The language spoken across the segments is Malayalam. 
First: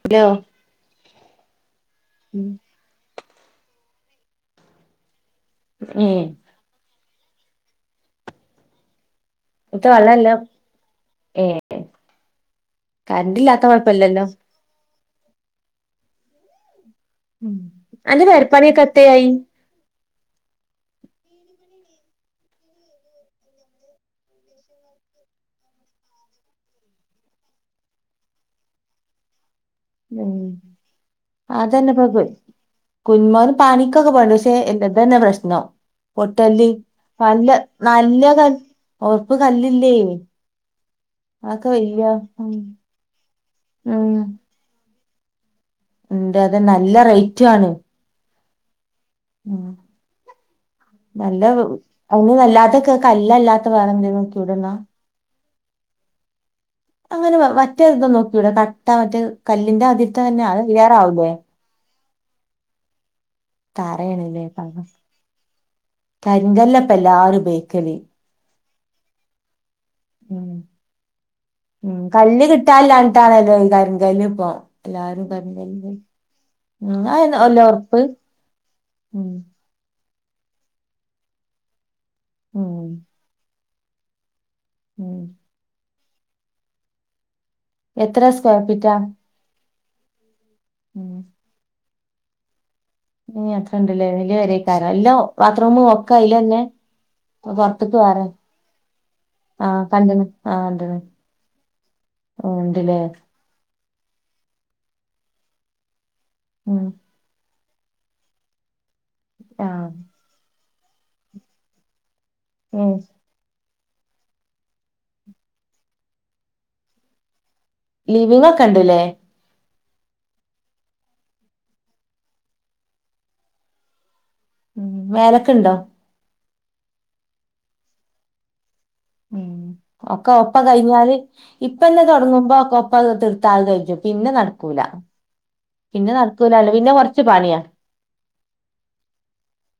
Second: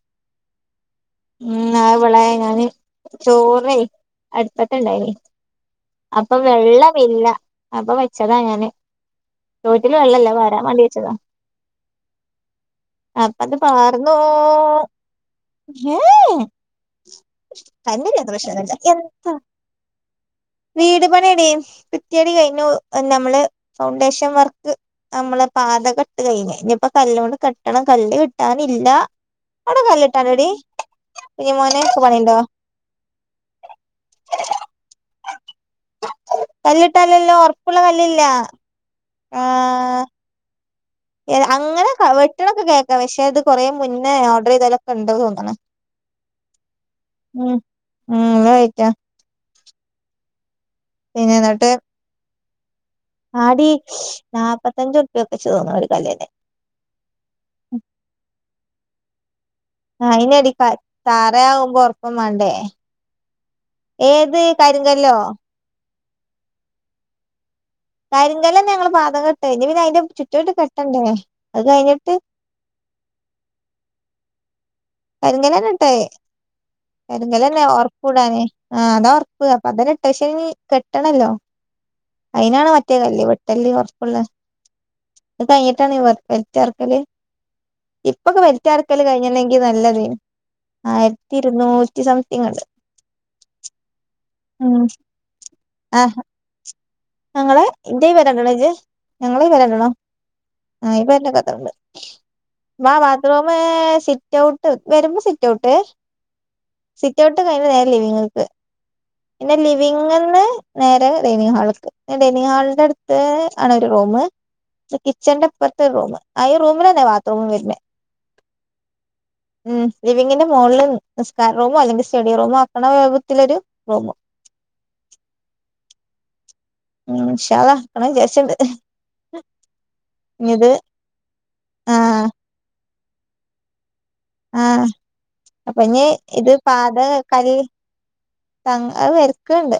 ഹലോ ഉം ആ വിള ഞാന് ചോറ അടുത്തട്ട ഇണ്ടായി ഉം അപ്പൊ വെള്ളമില്ല അപ്പൊ വെച്ചതാ ങ്ങാന് ഇത്ത ചോട്ടന് വെള്ളല്ല വെള്ളല്ലേ വേരാ വണ്ട വെച്ചതാ ഏ കറണ്ട് അപ്പത് ഇല്ലാത്ത പാർന്നോ കൊഴപ്പല്ലല്ലോ അന്റെ പെരപ്പണിയൊക്കെ എത്തയായി [unintelligible] വീട് പണിയെടി കുറ്റിയടി കഴിഞ്ഞു നമ്മള് ഫൗണ്ടേഷൻ വർക്ക് നമ്മളെ ബാത കെട്ട് കഴിഞ്ഞ ഇനിയിപ്പ കല്ൊണ്ട് കെട്ടണം കല്ല് കിട്ടാനില്ല ഉം ല്ലേട്ടാാനടി അതന്നെ പൊ കുന്മോൻ പാനിക്കൊക്കെ പോണ്ട് പക്ഷെ എതു തന്നെ പ്രശ്നം പൊട്ടല്ലി കല്ലിട്ടാലല്ലോ നല്ല ഒറപ്പുള്ള കല്ലില്ല നല്ല ക റപ്പ് കല്ലില്ലേ ആ അതൊക്കെ അങ്ങനെ വല്യ ഉം വെട്ടണൊക്കെ കേക്ക പക്ഷെ അത് കൊറെ മുന്നേ ഓർഡർ ചെയ്താലൊക്കെ ഉണ്ടത് തോന്നണ ഉണ്ട് അത് നല്ല റേറ്റ ആണ് ഊണ് കയിച്ച പിന്നെ നല്ല എന്നിട്ട് അങ്ങനല്ലാതെ കല്ലല്ലാത്ത വേറെ നോക്കി ഇടുന്നാ വച്ചു തോന്ന ഒരു കല്ലിനെ അങ്ങനെ മറ്റേ എന്താ നോക്കിക്കൂട കട്ട മറ്റേ കല്ലിന്റെ ആദ്യത്തെ തന്നെയ വേറാവൂലേ അപ്പ വേണ്ടേ ഏത് തറയാണല്ലേ കാര്യം കല്ലോ കരിങ്കല്ലപ്പ എല്ലാവരുംപേ കാര്യ കാലല്ല തന്നെ ഞങ്ങള്ൊകംെട്ട ഇ പിന്ന അതിന്റെ ചുറ്റു ചട്ട് കെട്ടണ്ടേ അത് ഉ കഴിഞ്ഞിട്ട് കല്ല് കിട്ടാില്ലാട്ടാണല്ലോ ഈ കരിങ്കല് ഇപ്പ എല്ലാരും കങ്കല് [unintelligible] ഉറപ്പൂടാനെ ആ അതാ ഉം ഉറപ്പ അപ്പ അതന്നെ അശ കെട്ടണല്ലോ അയിതിനാണ് ഉം മറ്റേ കല്ല് വെട്ടല്ല് കൊറപ്പുള്ള ഉം അത് കഴിഞ്ഞിട്ടാണ് വലറ്റ ആർക്കല് എത്ര ഇപ്പൊക്കെ സ്ക്വയർ വലറ്റ ഫീറ്റാ ആർക്കല് കഴിഞ്ഞെങ്ക നല്ലത് ആയിരത്തി ഇരുന്നൂറ്റി സംതിങ് ഉണ്ട് ഇനി അത്ര ഇണ്ടല്ലേ ഇല വരക്കാര ഉം എല്ലാ ബാത്റൂം വക്ക ആഹ് അല്ലന്നെ ഞങ്ങളെ ഇൻ്റെ ഈ പെര കണ്ട്ണോജ് ഞങ്ങള ഈ പെര ആഹ് കണ്ട്ണോ കണ്ട്ണ് ആഹ് കണ്ട്ണ് ഈ പെരൻ്റോക്കെ അത്രണ്ട്. ബാ ഉണ്ട്ല്ലേ ബാത്രൂമ് സിറ്റ് ഔട്ട് വരുമ്പോ സിറ്റ് ഔട്ട് ഉം സിറ്റ് ഔട്ട് കഴിഞ്ഞ് നേരെ ലിവിംഗ്ൽക്ക്. പിന്നെ ആഹ് ലിവിംഗിന്ന് നേരെ ഡൈനിംഗ് ഹാൾക്ക് പിന്നെ ഡൈനി ഹാളിന്റെ ഏഹ് അട്ത്ത് ആണ് ഒരു റൂം. ക്ഷെ കിച്ചന്റെ ഇപ്പർത്ത് ഒരു റൂം. ആ ഈ റൂമിലെന്നെ ബാത്റൂമും വരുന്നെ. ലിവിങ്കൊക്കെ ഇണ്ട്ല്ലേ? ഉം ലിവിംഗിന്റെ മോൾല് നിസ്കാര റൂമോ അല്ലെങ്കി സ്റ്റഡി റൂമോ ആക്ക്ണ രൂപത്തിലൊരു റൂമ്. ഉം മേലക്ക്ണ്ടോ? ഉ ഇൻഷാ അള്ളാ ന്ന് ക്ക ണ്ണം വിചാരിച്ച്ണ്ട്. ഉം ഒക്കെ ഒപ്പം കഴിഞ്ഞാല് ഇപ്പന്നെ ആഹ് തൊടങ്ങുമ്പോ ഒക്കെ ഒപ്പങ്ങ് അതിട്ത്താ അത് കയ്യും പിന്നെ നടക്കൂല. ആഹ് അപ്പൊ ഇനി പിന്നെ നടക്കൂല അല്ല. പിന്നെ കൊറച്ച് പണിയ. തങ്ങ് അത് വരക്ക്ണ്ട്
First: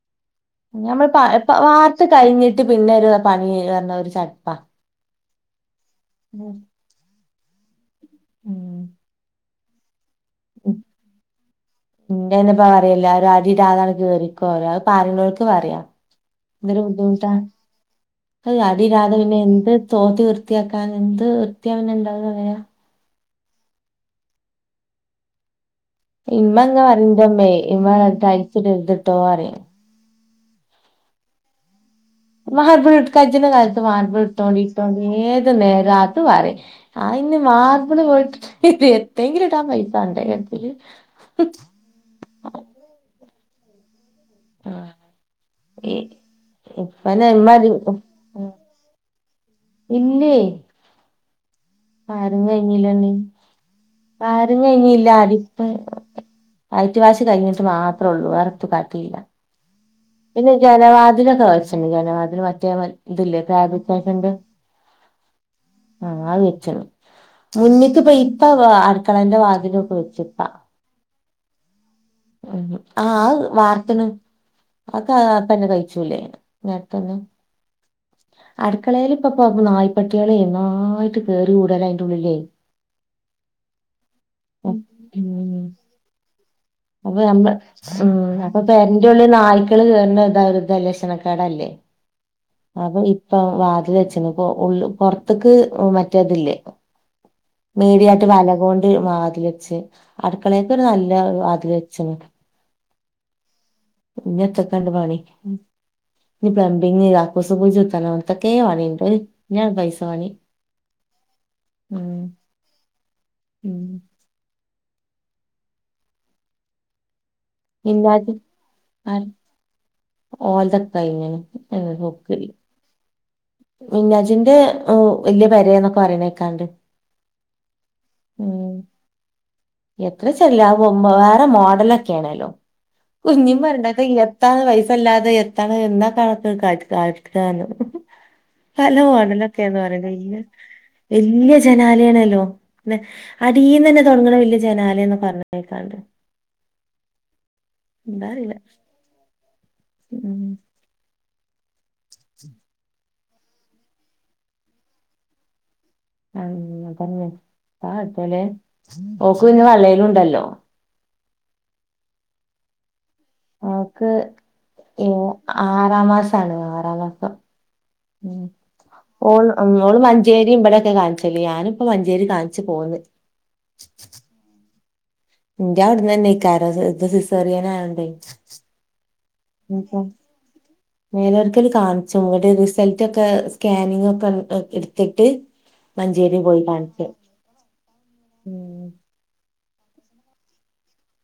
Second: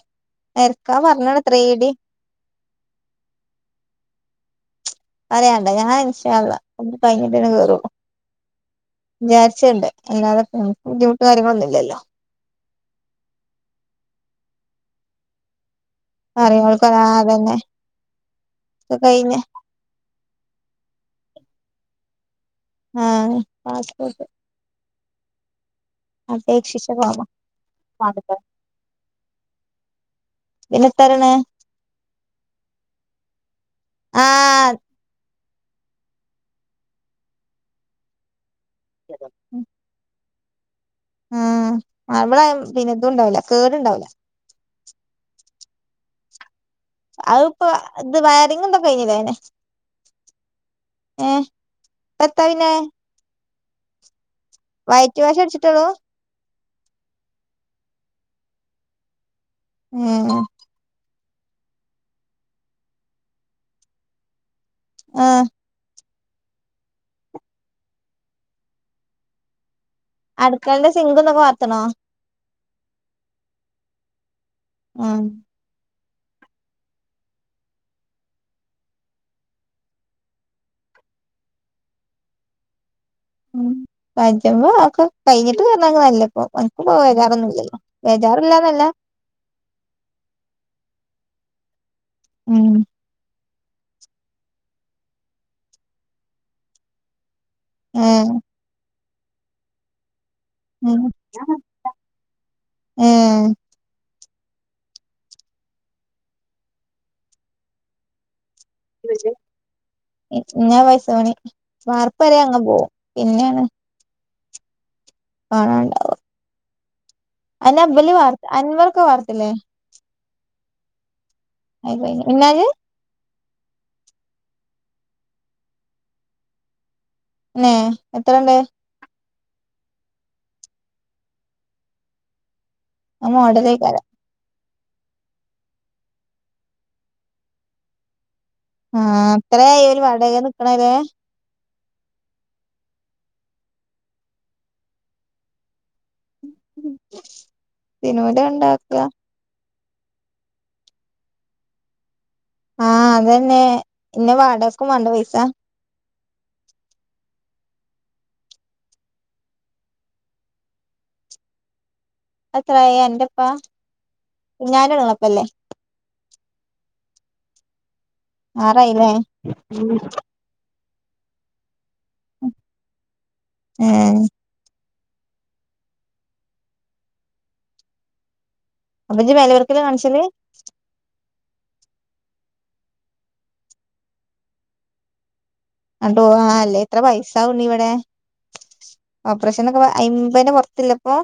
പിന്നെ വരക്കാ ഞമ്മള് പ പറഞ്ഞ്ണ് ഇപ്പ ത്രീ ഡി വാർത്ത് കഴിഞ്ഞിട്ട് പിന്നെ ഒരു പണി പറഞ്ഞ ഒരു ചട്പ്പാ. പറയാണ്ടോ ഞാന് ഇൻഷാ അള്ളാ ഫുള്ള് കഴിഞ്ഞിട്ടെന്നെ കേറോള്ളൂ വിചാരിച്ച്ണ്ട് അല്ലാതപ്പ ഞമ്മക്ക് ബുദ്ധിമുട്ട് കാര്യങ്ങളൊന്നുല്ലല്ലോ എല്ലാരും അടിടാതങ്ങട് കേറിക്കോറയും. അത് പറയ്ണോൽക്ക് പറയ. പറിയ്ണോൽക്ക് ആ അതന്നെ. അഹ് അടി ഒക്കെ ഇടാതെ പിന്നെ കഴിഞ്ഞ് എന്ത് തോത്തി വൃത്തിയാക്കാന. എന്ത് വൃത്തിയ പിന്നെണ്ടാവ ല്ലേ ആഹ് പാസ്പോർട്ട്. ഇമ്മങ്ങനെ അപേക്ഷിച്ച പറയും ഫോമ് ഇൻ്റെമ്മേ [unintelligible] ടൈൽസ് ഇടര്ത്ട്ടോറിയും പിന്നെ എത്താറ്യ്ണെ മാർബിൾ ഇട് കജ്ന കാലത്ത് മാർബിൾ ഇട്ടോണ്ടി ആഹ് ഇട്ടോണ്ടി ഏ ത് നേരോം അത് പറയും. അയിന് മാർബിൾ പോയിട്ട് എത്തെങ്കിലും ഇടാൻ പൈസ വാണ്ടേ കച്ചില് ഉം മാർബിളായ പിന്നെ ഇതും ണ്ടാവില്ല കേടുണ്ടാവില്ല. ആ ഇ ഇപ്പന്നെ അത്പ്പോ എമാതി ഉം ഇത് ഉം വയറിംഗ് ഇതൊക്കെ കഴിഞ്ഞില്ലേ അയിന് ഇല്ലേ ഏഹ് ഇപ്പെത്താ പറഞ്ഞ് പിന്നെ കഴിഞ്ഞല്ലന്നെ. വയറിംഗ് കഴിഞ്ഞില്ല വൈറ്റ് വാഷ് അതിപ്പ അടിച്ചിട്ടൊള്ളൂ വൈറ്റ് വാഷ് കഴിഞ്ഞിട്ട് മാത്രള്ളൂ വേറെത്തും കാട്ടീല. ഏഹ് പിന്നെ ജനവാതിലൊക്കെ വച്ച്ണ്ട് ജനവാതിലും മറ്റേ വ ഇതില്ലേ ഫാബ്രിക്കേഷൻ്റെ ആഹ് ആഹ് അത് വെച്ച്ണ്. മുന്നിക്ക്പ്പ ഇപ്പ അടുക്കളന്റെ വാതിലും അടുക്കളന്റെ സിങ്കുംതൊക്കെ വാർത്ത്ണോ? ഉം ആ അത് വാർത്ത്ണ് അത് ആ ഉം അപ്പന്നെ കഴി ചൂലെന്ന് ഇനി അട്ത്തൊല്ലം. അടുക്കളേൽ ഇപ്പം പ്പ നായ് പട്ടിയളെ ഒന്നായിട്ട് കേറി കൂടലായിൻ്റെ ഉള്ളിലെ. ഉം പറ്റുമ്പോ നോക്കും. കഴിഞ്ഞിട്ട് കേറ്ണാണ് നല്ലേ. അപ്പോ നമ്മ ഉം അപ്പോ ബേജാറില്ലാന്നല്ല പെരന്റെ ഉള്ള് നായ്ക്കള് കേറ്ന്നത് ഒരു ത ലക്ഷണ ക്കേടല്ലേ ഉം അപ്പോ ഇ ഇപ്പം വാതിൽ വച്ച്ണ്. ഇപ്പോ ഉള്ള് പൊറത്ത്ക്ക് മറ്റെ ഇതില്ലേ മീഡിയായിട്ട് ഏഹ് വല കൊണ്ട് വാതിൽ വെച്ച് അടുക്കളെക്കൊരു നല്ല വാതി ലെച്ച്ണ്. ഉം ഇനി എത്തക്കണ്ട് പണി. ഉം ഇനി പ്ലബിംഗ് കക്കൂസുകുജുത്തണം ഇതൊ ഈ ഇഞ്ഞാ ആ ഉം പൈസപണിവാർപ്പരെ അങ്ങന്നെപോവും. പിന്നെണ് ഉം പണണ്ടാവും അന്നെഇബല് മിന്നാജ് വാർ അൻവറൊക്കെ വാർത്ത് ല്ലേ ഓൽതക്കയിഞ്ഞിന് ആയിപ്പോയിനി മിന്നാജ് മിന്നാജിന്റെ ഉ വല്യ പെരയാന്നൊക്കെ പറയണേക്കാണ്ട് നേ എത്രണ്ട് എത്രേച്ചർല്ലാ വൊമ്മ വേറ മോഡലൊക്കേണോലും ആ ഉ ഇന്നിം വരണ്ടേ മോഡലേക്കാരം തൈ യെത്താണ് വൈസ് ഇപ്പല്ലാതെ എത്തണം എന്താ കണക്ക് കാച്ച് കാ ഷ്ടാണ് സലോ ആഹ് ആണലൊക്കേന്ന് അത്രയായി ഓല് പറയ്ണെയ്യ് വാടകക്ക് നിക്കണല്ലേ വെല്ല്യ ജ് ജനാലേണല്ലോ വെ അടീന്നന്നെ തൊടങ്ങ്ണ വല്ല്യ ജനാലേന്ന് പറഞ്ഞ് കേക്കാണ്ട് എന്താ പിനോൻ്റെ അറിയില്ല എണ്ടാക്ക്അ ഉം ആഹ് അതന്നെ പിന്ന വാടകക്കും വാണ്ടെ പൈസ ആന്ന് അതന്നെ [unintelligible] ഓക്ക് പിന്നെ വളേലും ഉണ്ടല്ലോ അത്രായെൻ്റെപ് ഓക്ക് ഏ ആറാം മാസാണ് ആറാം മാസം ഉം ആറായില്ലേ ഓൾ ഉം ഓള് മഞ്ചേരിം ഇവടെ ട്ട കാണിച്ചല്ലേ ഞാനിപ്പ മഞ്ചേരി കാണിച്ച് പോന്ന് ഏഹ് ഇന്റെ അവിടന്നന്നേയിക്കാര ഇത് ഇത് സിസേറിയനായോണ്ടേ അപ്പൊ ഇജ്ജ് മേലവെർക്കല് [unintelligible] കാണിച്ചല് മേലൊരക്കല് കാണും ചുമങ്ങട് റിസൾട്ടൊക്കെ സ്കാനിങ്ങൊക്കെ അങ്ങ് അ എടുത്തിട്ട് അഡോ മഞ്ചേരി ആഹ് പോയി അല്ലേ എത്ര കാണിച്ച് പൈസാവുണ്ണീ ഇവടേ ഉം പ്രേഷനൊക്കെപ ഐമ്പയിൻ്റ പൊറത്തില്ലെപ്പോ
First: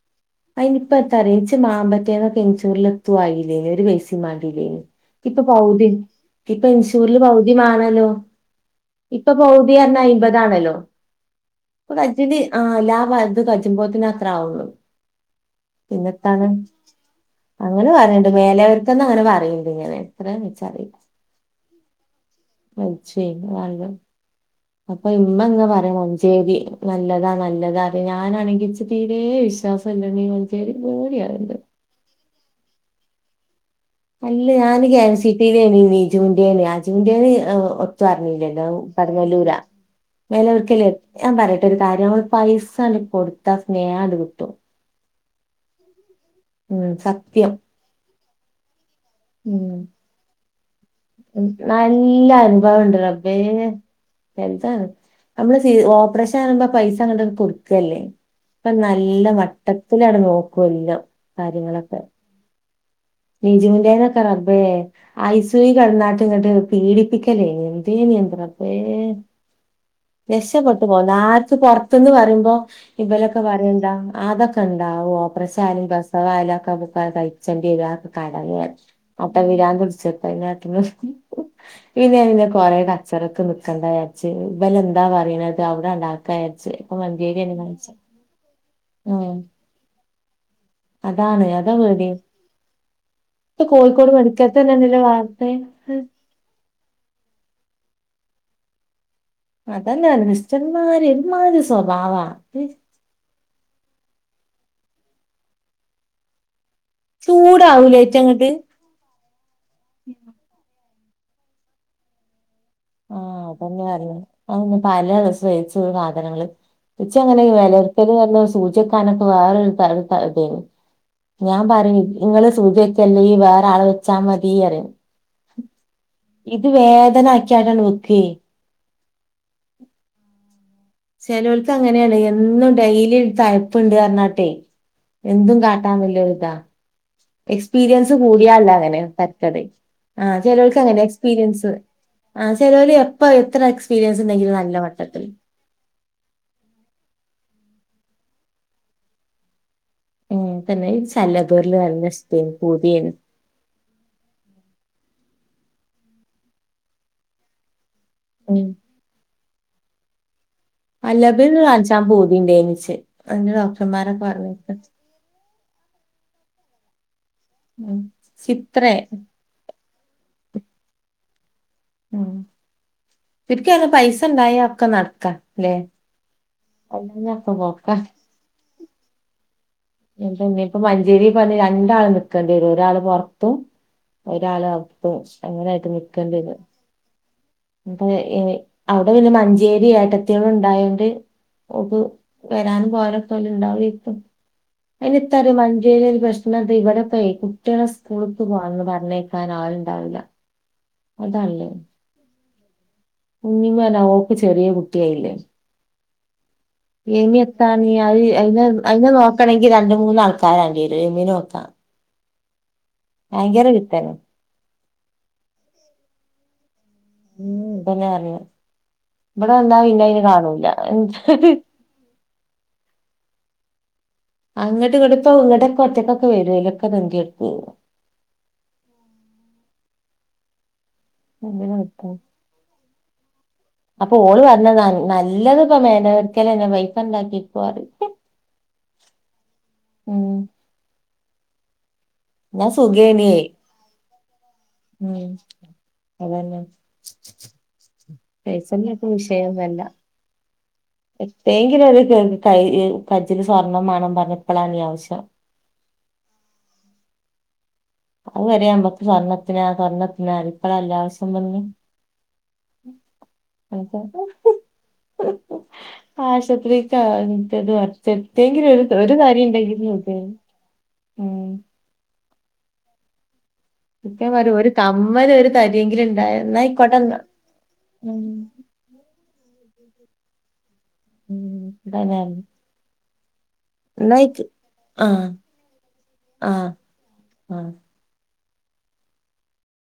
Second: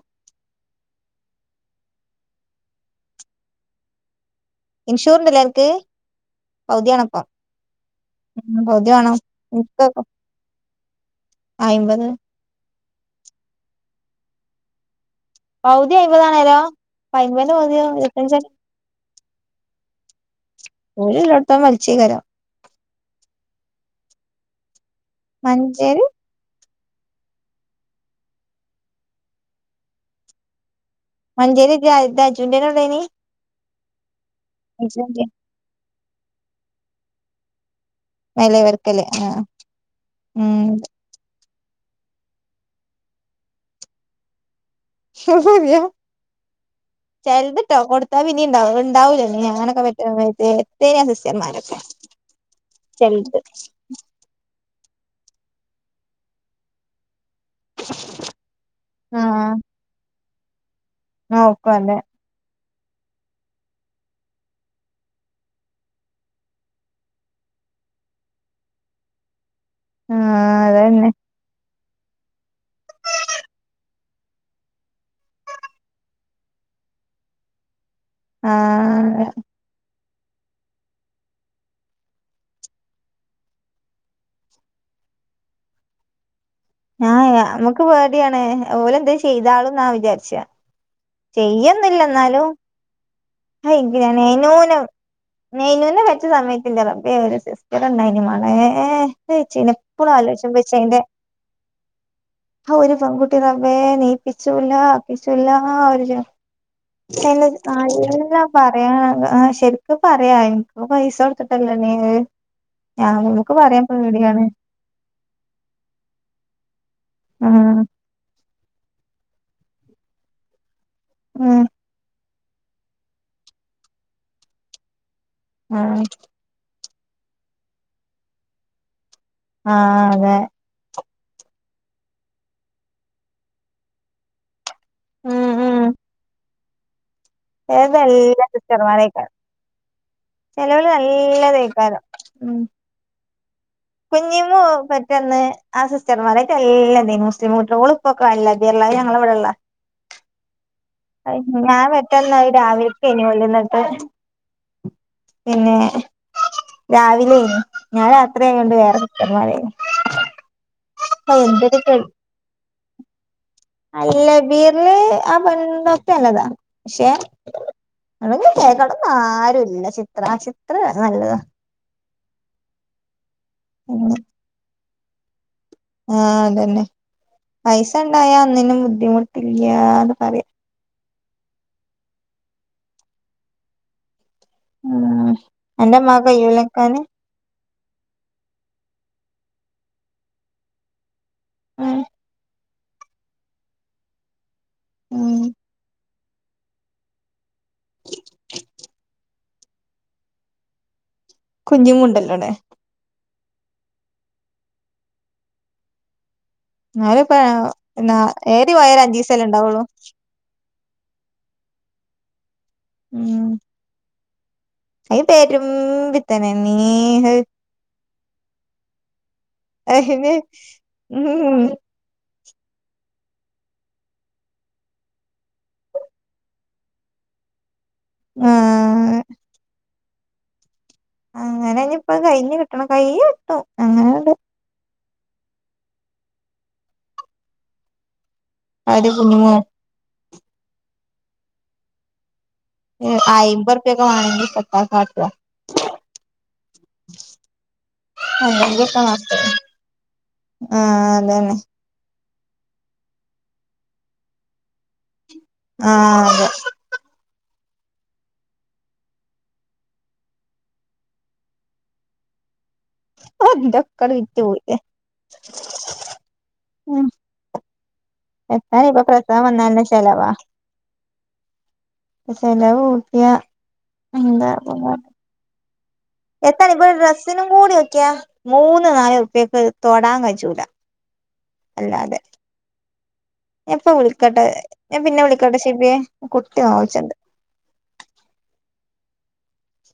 അയിനിപ്പ തരേച്ച് മാമ്പറ്റേന്നൊക്കെഞ്ചൂരിലെത്തുവായില്ലേലൊരു വെയ്‌സി മാൻ ടില് ഇൻഷൂർണ്ട്ല്ലേ ഇപ്പ അനക്ക് പൗതി ഇപ്പ പൗതി ഇൻഷൂറില് വേണപ്പം പൗതിമാണല്ലോ ഉം പൗതി വേണം ഇപ്പ പൗതീയറഞ്ഞ ഇൻക്കൊക്കെ ഐമ്പതാണല്ലോ അയ്മ്പത് സുഖായോ ഇജ്ജ് ഇനി ആഹ് എല്ലാതു അത് കയിച്ചുമ്പോത്തിനത്രെ ആവുള്ളു പൗതി പിന്നെത്താണ് അയ്മ്പതാണേലോ ഇപ്പ അയ്മ്പതിന്റെ പൗതിയോ അങ്ങനെ പറയണ്ട് ഇരുപത്തഞ്ചോ മേലേവരത്ത്ന്ന അങ്ങന പറയിണ്ട് ഇങ്ങനെ എത്രേ മിച്ചാ ഓരിള്ളടത്തോം വലിച്ചേകാരം അയ്ശേ [unintelligible] അപ്പ ഇമ്മ ഇങ്ങ് പറയ മഞ്ചേരി മഞ്ചേരീ നല്ലതാ നല്ലതാ അറയാ ഞാനാണെങ്കി ഇച്ച് തീരേ വിശ്വാസല്ലടീ മഞ്ചേരി പേടിയാവണ്ട് മഞ്ചേരി ഇജ്ജ് അയ് തജൂൻ്റേനൊള്ളെയ്നി അല്ല ഞാന് കെഎംസിടി ലേനി നിജൂൻ്റേന് അജൂൻ്റേന് ആഹ് ഒ തുവറഞ്ഞില്ലേടോ മേലവെർക്കല് ആഹ് കട്ങ്ങല്ലൂരാ ഉം മേലരിക്കലെ ഞാമ്പറയ് മറ്റൊരു കാര്യം നമ്മൾ പൈസാണ്ട് കൊടുത്താ സ്നേഹാണ്ട് കിട്ടും [unintelligible] ഉം സത്യം ചെൽത്ട്ടോ കൊടുത്താ പിന്നീണ്ടാവും ഇണ് ണ്ടാവൂലല്ലേ ഉം ഞാനൊക്കെ പെറ്റ സമയത്ത് എത്തെയ്നിയാ സിസ്റ്റർമാരൊക്കെ നല്ല ചെൽത് നെൽസാണ് അമ്മള് സീ ഓപ്പറേഷനറയുമ്പ പൈസ അങ്ങട് കൊട്ക്കല്ലേ ഇപ്പ നല്ല ആഹ് വട്ടത്തിലാട് നോ [unintelligible] നോക്കും അതെ കാര്യങ്ങളൊക്കെ നൈജൂൻ്റേനൊക്ക റബ്ബേ ഐസൂയീ കെടന്നാട്ടിങ്ങട്ട് പീഡിപ്പിക്കലേ എന്തി യെൻ്റ റബ്ബേ ആഹ് രക്ഷപെട്ട് അതന്നെ പോന്നാ ആർക്ക് പൊറത്ത് ത്ത്ന്ന് പറയുമ്പോ ഇവരൊക്കെ പറയണ്ട അതൊക്കെ ഇണ്ടാവു ഓപ്രേഷായാലും പ്രസവായാലും ഒക്കബ് കാ സയിച്ചണ്ടി വരു അതൊക്ക കടമയാ ആഹ് അപ്പ പിരാന്ത് പിടിച്ച [unintelligible] ഇന്ന് ഞാൻ പിന്നെ കൊറേ കച്ചറക്ക് നിക്കണ്ടാ വിയാച്ച് ഇവലെന്താ പറയ്ണത് അവിടെ അണ്ടാക്കായര് ആ യാ അമ്മുക്ക് പേടിയാണ് ഓലെന്തേ ഉം ചെയ്താളുംന്നാ വിചാരിച്ച്ആ അതാണ് അതാ ചെയ്യന്നില്ല പേടി എന്നാലും ഇപ്പൊ ഹൈ എങ്കിലാ കോഴിക്കോട് മെഡിക്കൽ നെയ്നൂന് തന്നെയാണല്ലോ വാർത്തെ നെയ്നൂനെ പെറ്റ സമയത്തിന്റെ റബ്ബേ ഒര് സിസ് [unintelligible] മാളേ ഏ ചീനപ്പള് അതന്നെ ആലോയ്ച്ച പക്ഷെ അയിൻ്റെ സിസ്റ്റർമാര് ഒരുമാതിരി സ്വഭാവാ ഹൗ ഒരു പെൺകുട്ടി റബ് വേഗം നീപ്പിച്ചുല്ല അ ചൂടാവൂലേ ആല്ലാം അയിറ്റങ്ങട്ട് പറയൻ ആ ശരിക്കും പറയാ ഓൻ പൈസ കൊടുത്തിട്ടല്ലേ നീ ആഹ അതന്നെ കാര് അന്നെ പല ദിവസവും അയച്ചോടുക്കുന്ന സാധനങ്ങള്ൾ ഉച്ചി അങ്ങനെ ആഹ് വിലയിരുത്തല് പറ സൂചക്കാനൊക്കെ വേറെൊരു ഇത ഞാൻ പറയും നിങ്ങള് സൂചയക്കല്ലേ വേറെ ആള് വെച്ചാ മതി പറയും ആഹ ഇത് വേദന ആക്കിയട്ടാണ് വെക്കുക ആഹ അതെ ചലവൾക്ക് അങ്ങനെയാണ് എന്നും ഡെലി തയപ്പുണ്ട് പറഞ്ഞാട്ടെ ഉം എന്തും ഉം കാട്ടാന്നുള്ള ഒരുദാ എക്സ്പീരിയൻസ് ഏതെല്ലാ കൂടിയാൽ ഉള്ളണ്അങ്ങനെ സിസ്റ്റർമാരേക്കാരം തരക്കേട് ആ ചിലവർക്ക് ചെലോല് അങ്ങനെ എക്സ്പീരിയൻസ് നല്ലതേക്കാരം ആ ചിലവർ എപ്പ എത്ര എക്സ്പീരിയൻസ് ഉണ്ടെങ്കിലും കുഞ്ഞിമ്മു നല്ല വട്ടത്തില് പെറ്റന്ന് ആ സിസ്റ്റർ ടീച്ചർമാരായിട്ട് നല്ലതേനു മുസ്ലിം കുട്ടികളും ഓളിപ്പോക്കെ അൽ അബീറിലാ അത്ഞങ്ങള ഇവിടള ഉം തന്നെ ഈ ശല്യ പേരില് ഞാൻ നല്ല പറ്റന്ന ഇഷ്ടേനു രാവിലക്ക പൂതിയേനു ഇനില്ലന്നിട്ട് [unintelligible] പിന്നെ രാവിലെ ഞാൻ രാത്രിയ ഉം കൊണ്ട് വേറെ സിസ്റ്റർമാർയെന്നു അൽ എന്തൊരു അബീറിൽകാണിക്കാൻ പൂതിയുണ്ടായിരുന്നുച് അൽഅബീറിൽ ആപെണ്ണ്ടോക്ടർനല്ലതാ പക്ഷെ ഉം അ ചിത്രേ കേക്കളന്ന ആരുുംല്ല ചിത്ര ആ ചിത്ര നല്ലതാ [unintelligible] ഉ ശരിക്ക പൈസ ഉണ്ടായ ഒക്കെ നടക്കാ ല്ലേ ആഹ അതന്നെ അല്ലാഞ്ഞ ഒക്കെ പൈസ പോക്കാ ഉണ്ടായാ അന്നിനും ബുദ്ധിമുട്ടി ഇല്ല്യാന്ന് പറയാ ചിരി പറഞ്ഞഞ് രണ്ടാൾ നക്കേണ്ടി വരും ഒരാൾ പുൊറത്തും ഒരാള അപ്പും ഉം അങ്ങനെയായിട്ട് എന്റെ ഉമ്മാക്ക് നിക്കണ്ടിവരും കയ്യൂലക്കാന് ഇപ്പ അവിടെ പിന്നെ മഞ്ചേരി ഏട്ടത്തിൾ ഉണ്ടായോണ്ട് ഓപ്പ് ഉം വരാനും പോവാനൊക്കെ ഓല്ഇണ്ടാവുയ്ക്കും അതിന് ഉം എന്താന്നറിയോ മഞ്ചേരി ഒരു പ്രശ്നം പിന്നെയെന്താ ഇവിടപ്പം കുട്ടികളെ സ്കൂൾക് പോകന്ന് പറഞ്ഞേക്കാൻ ആളുണ്ടാവില്ല കുഞ്ഞും മുണ്ടല്ലോണേ ഉിമനങ്ങോക്ക് ചെറിയ കുട്ടിയായില്ലേ [unintelligible] എന്നാലും ഇപ്പ ഇനി എത്താനീ അ എന്നാ അ ഏറി പോയ ഒരു അയിെ അഞ്ചീസല്ലേ നോക്കണമെങ്കി ഉണ്ടാവുള്ളൂ രണ്ടമൂന്ന ആൾക്കാര് വേണ്ടിവരും മീന്നോത്ത [unintelligible] ഉം ഭയങ്കര പിത്തനെ അത് പേരുംപിതനെ ഉം പിന്നെ അറിയ ഇവിടെ വന്നാ പിന്ന അയിനെ അയിന് കാണൂല്ല ഉം അങ്ങോട്ട്ഇങ്ങാട്ട് ഇപ്പ ഇങ്ങടെക്കെ ഒറ്റക്കൊക്കെ വരലൊക്കെ ആയിലൊക്കെതൊണ്ടിനടക്കും ആഹ അങ്ങനെ അങ്ങന ഇനി നിക്കും ഇപ്പ കഴിഞ്ഞുകിട്ടണം കൈ അപ്പൊ ഓള് പറഞ്ഞ നല്ലത്പ്പ മേന ഒരിക്കലും പൈസ ഉണ്ടാക്കികൊന്ന് അര് കുഞ്ഞിമോ ആഹ എന്ന സുഖേനി ആണെങ്കിൽ [unintelligible] ഉം അതന്നെ അല്ലെങ്കിലൊക്കെ പൈസല്യതാ വിശയൊന്നുമല്ല ആഹ് അതന്നെ എപ്പയെങ്കിലുമൊരു കൈയിൽ സ്വർണ്ണം വേണംപറഞ്ഞ ഇപ്പളാണീ ആവിശ്യം ആ അതെ അതുവരെ നമ്മക്ക് സ്വർണത്തിന സ്വർണത്തിന ഇപ്പളല്ലേ ആവിശ്യംവന്നെ ഉം ആന്റക്കാണ് വിറ്റ് പോയില്ലെ ആശുത്രിക്കാണെങ്കിലും [unintelligible] എത്തേങ്കിലും ഒരു എത്താനിപ്പ ഒരു പ്രസവം കാര്യം വന്നാലന്നെ ഇണ്ടെങ്കില് കൊഴപ്പെ ചെലവാ ചെലവ് കൂട്ടിയ ഇക്കാ പറയും ഒരു കമ്മല് ഒരു തരിയെങ്കിലും ഉണ്ടായ എന്നാ എത്താണീ ഇബടെ ആയിക്കോട്ടെ എന്നാ ഡ്രസ്സിനും കൂടി ക്ക്യ ഉം മൂന്ന് നാല് ഉർപ്യക്ക് തൊടാൻ കജ്ജൂല ഉം ഇ [unintelligible] ഇപ്പ വിളിക്കട്ടെ ഞാൻ പിന്നെ ആഹ് വിളിക്കട്ടെ ശബിയെ കുട്ടി ആഹ് ഒവിച്ചണ്ട് ആഹ്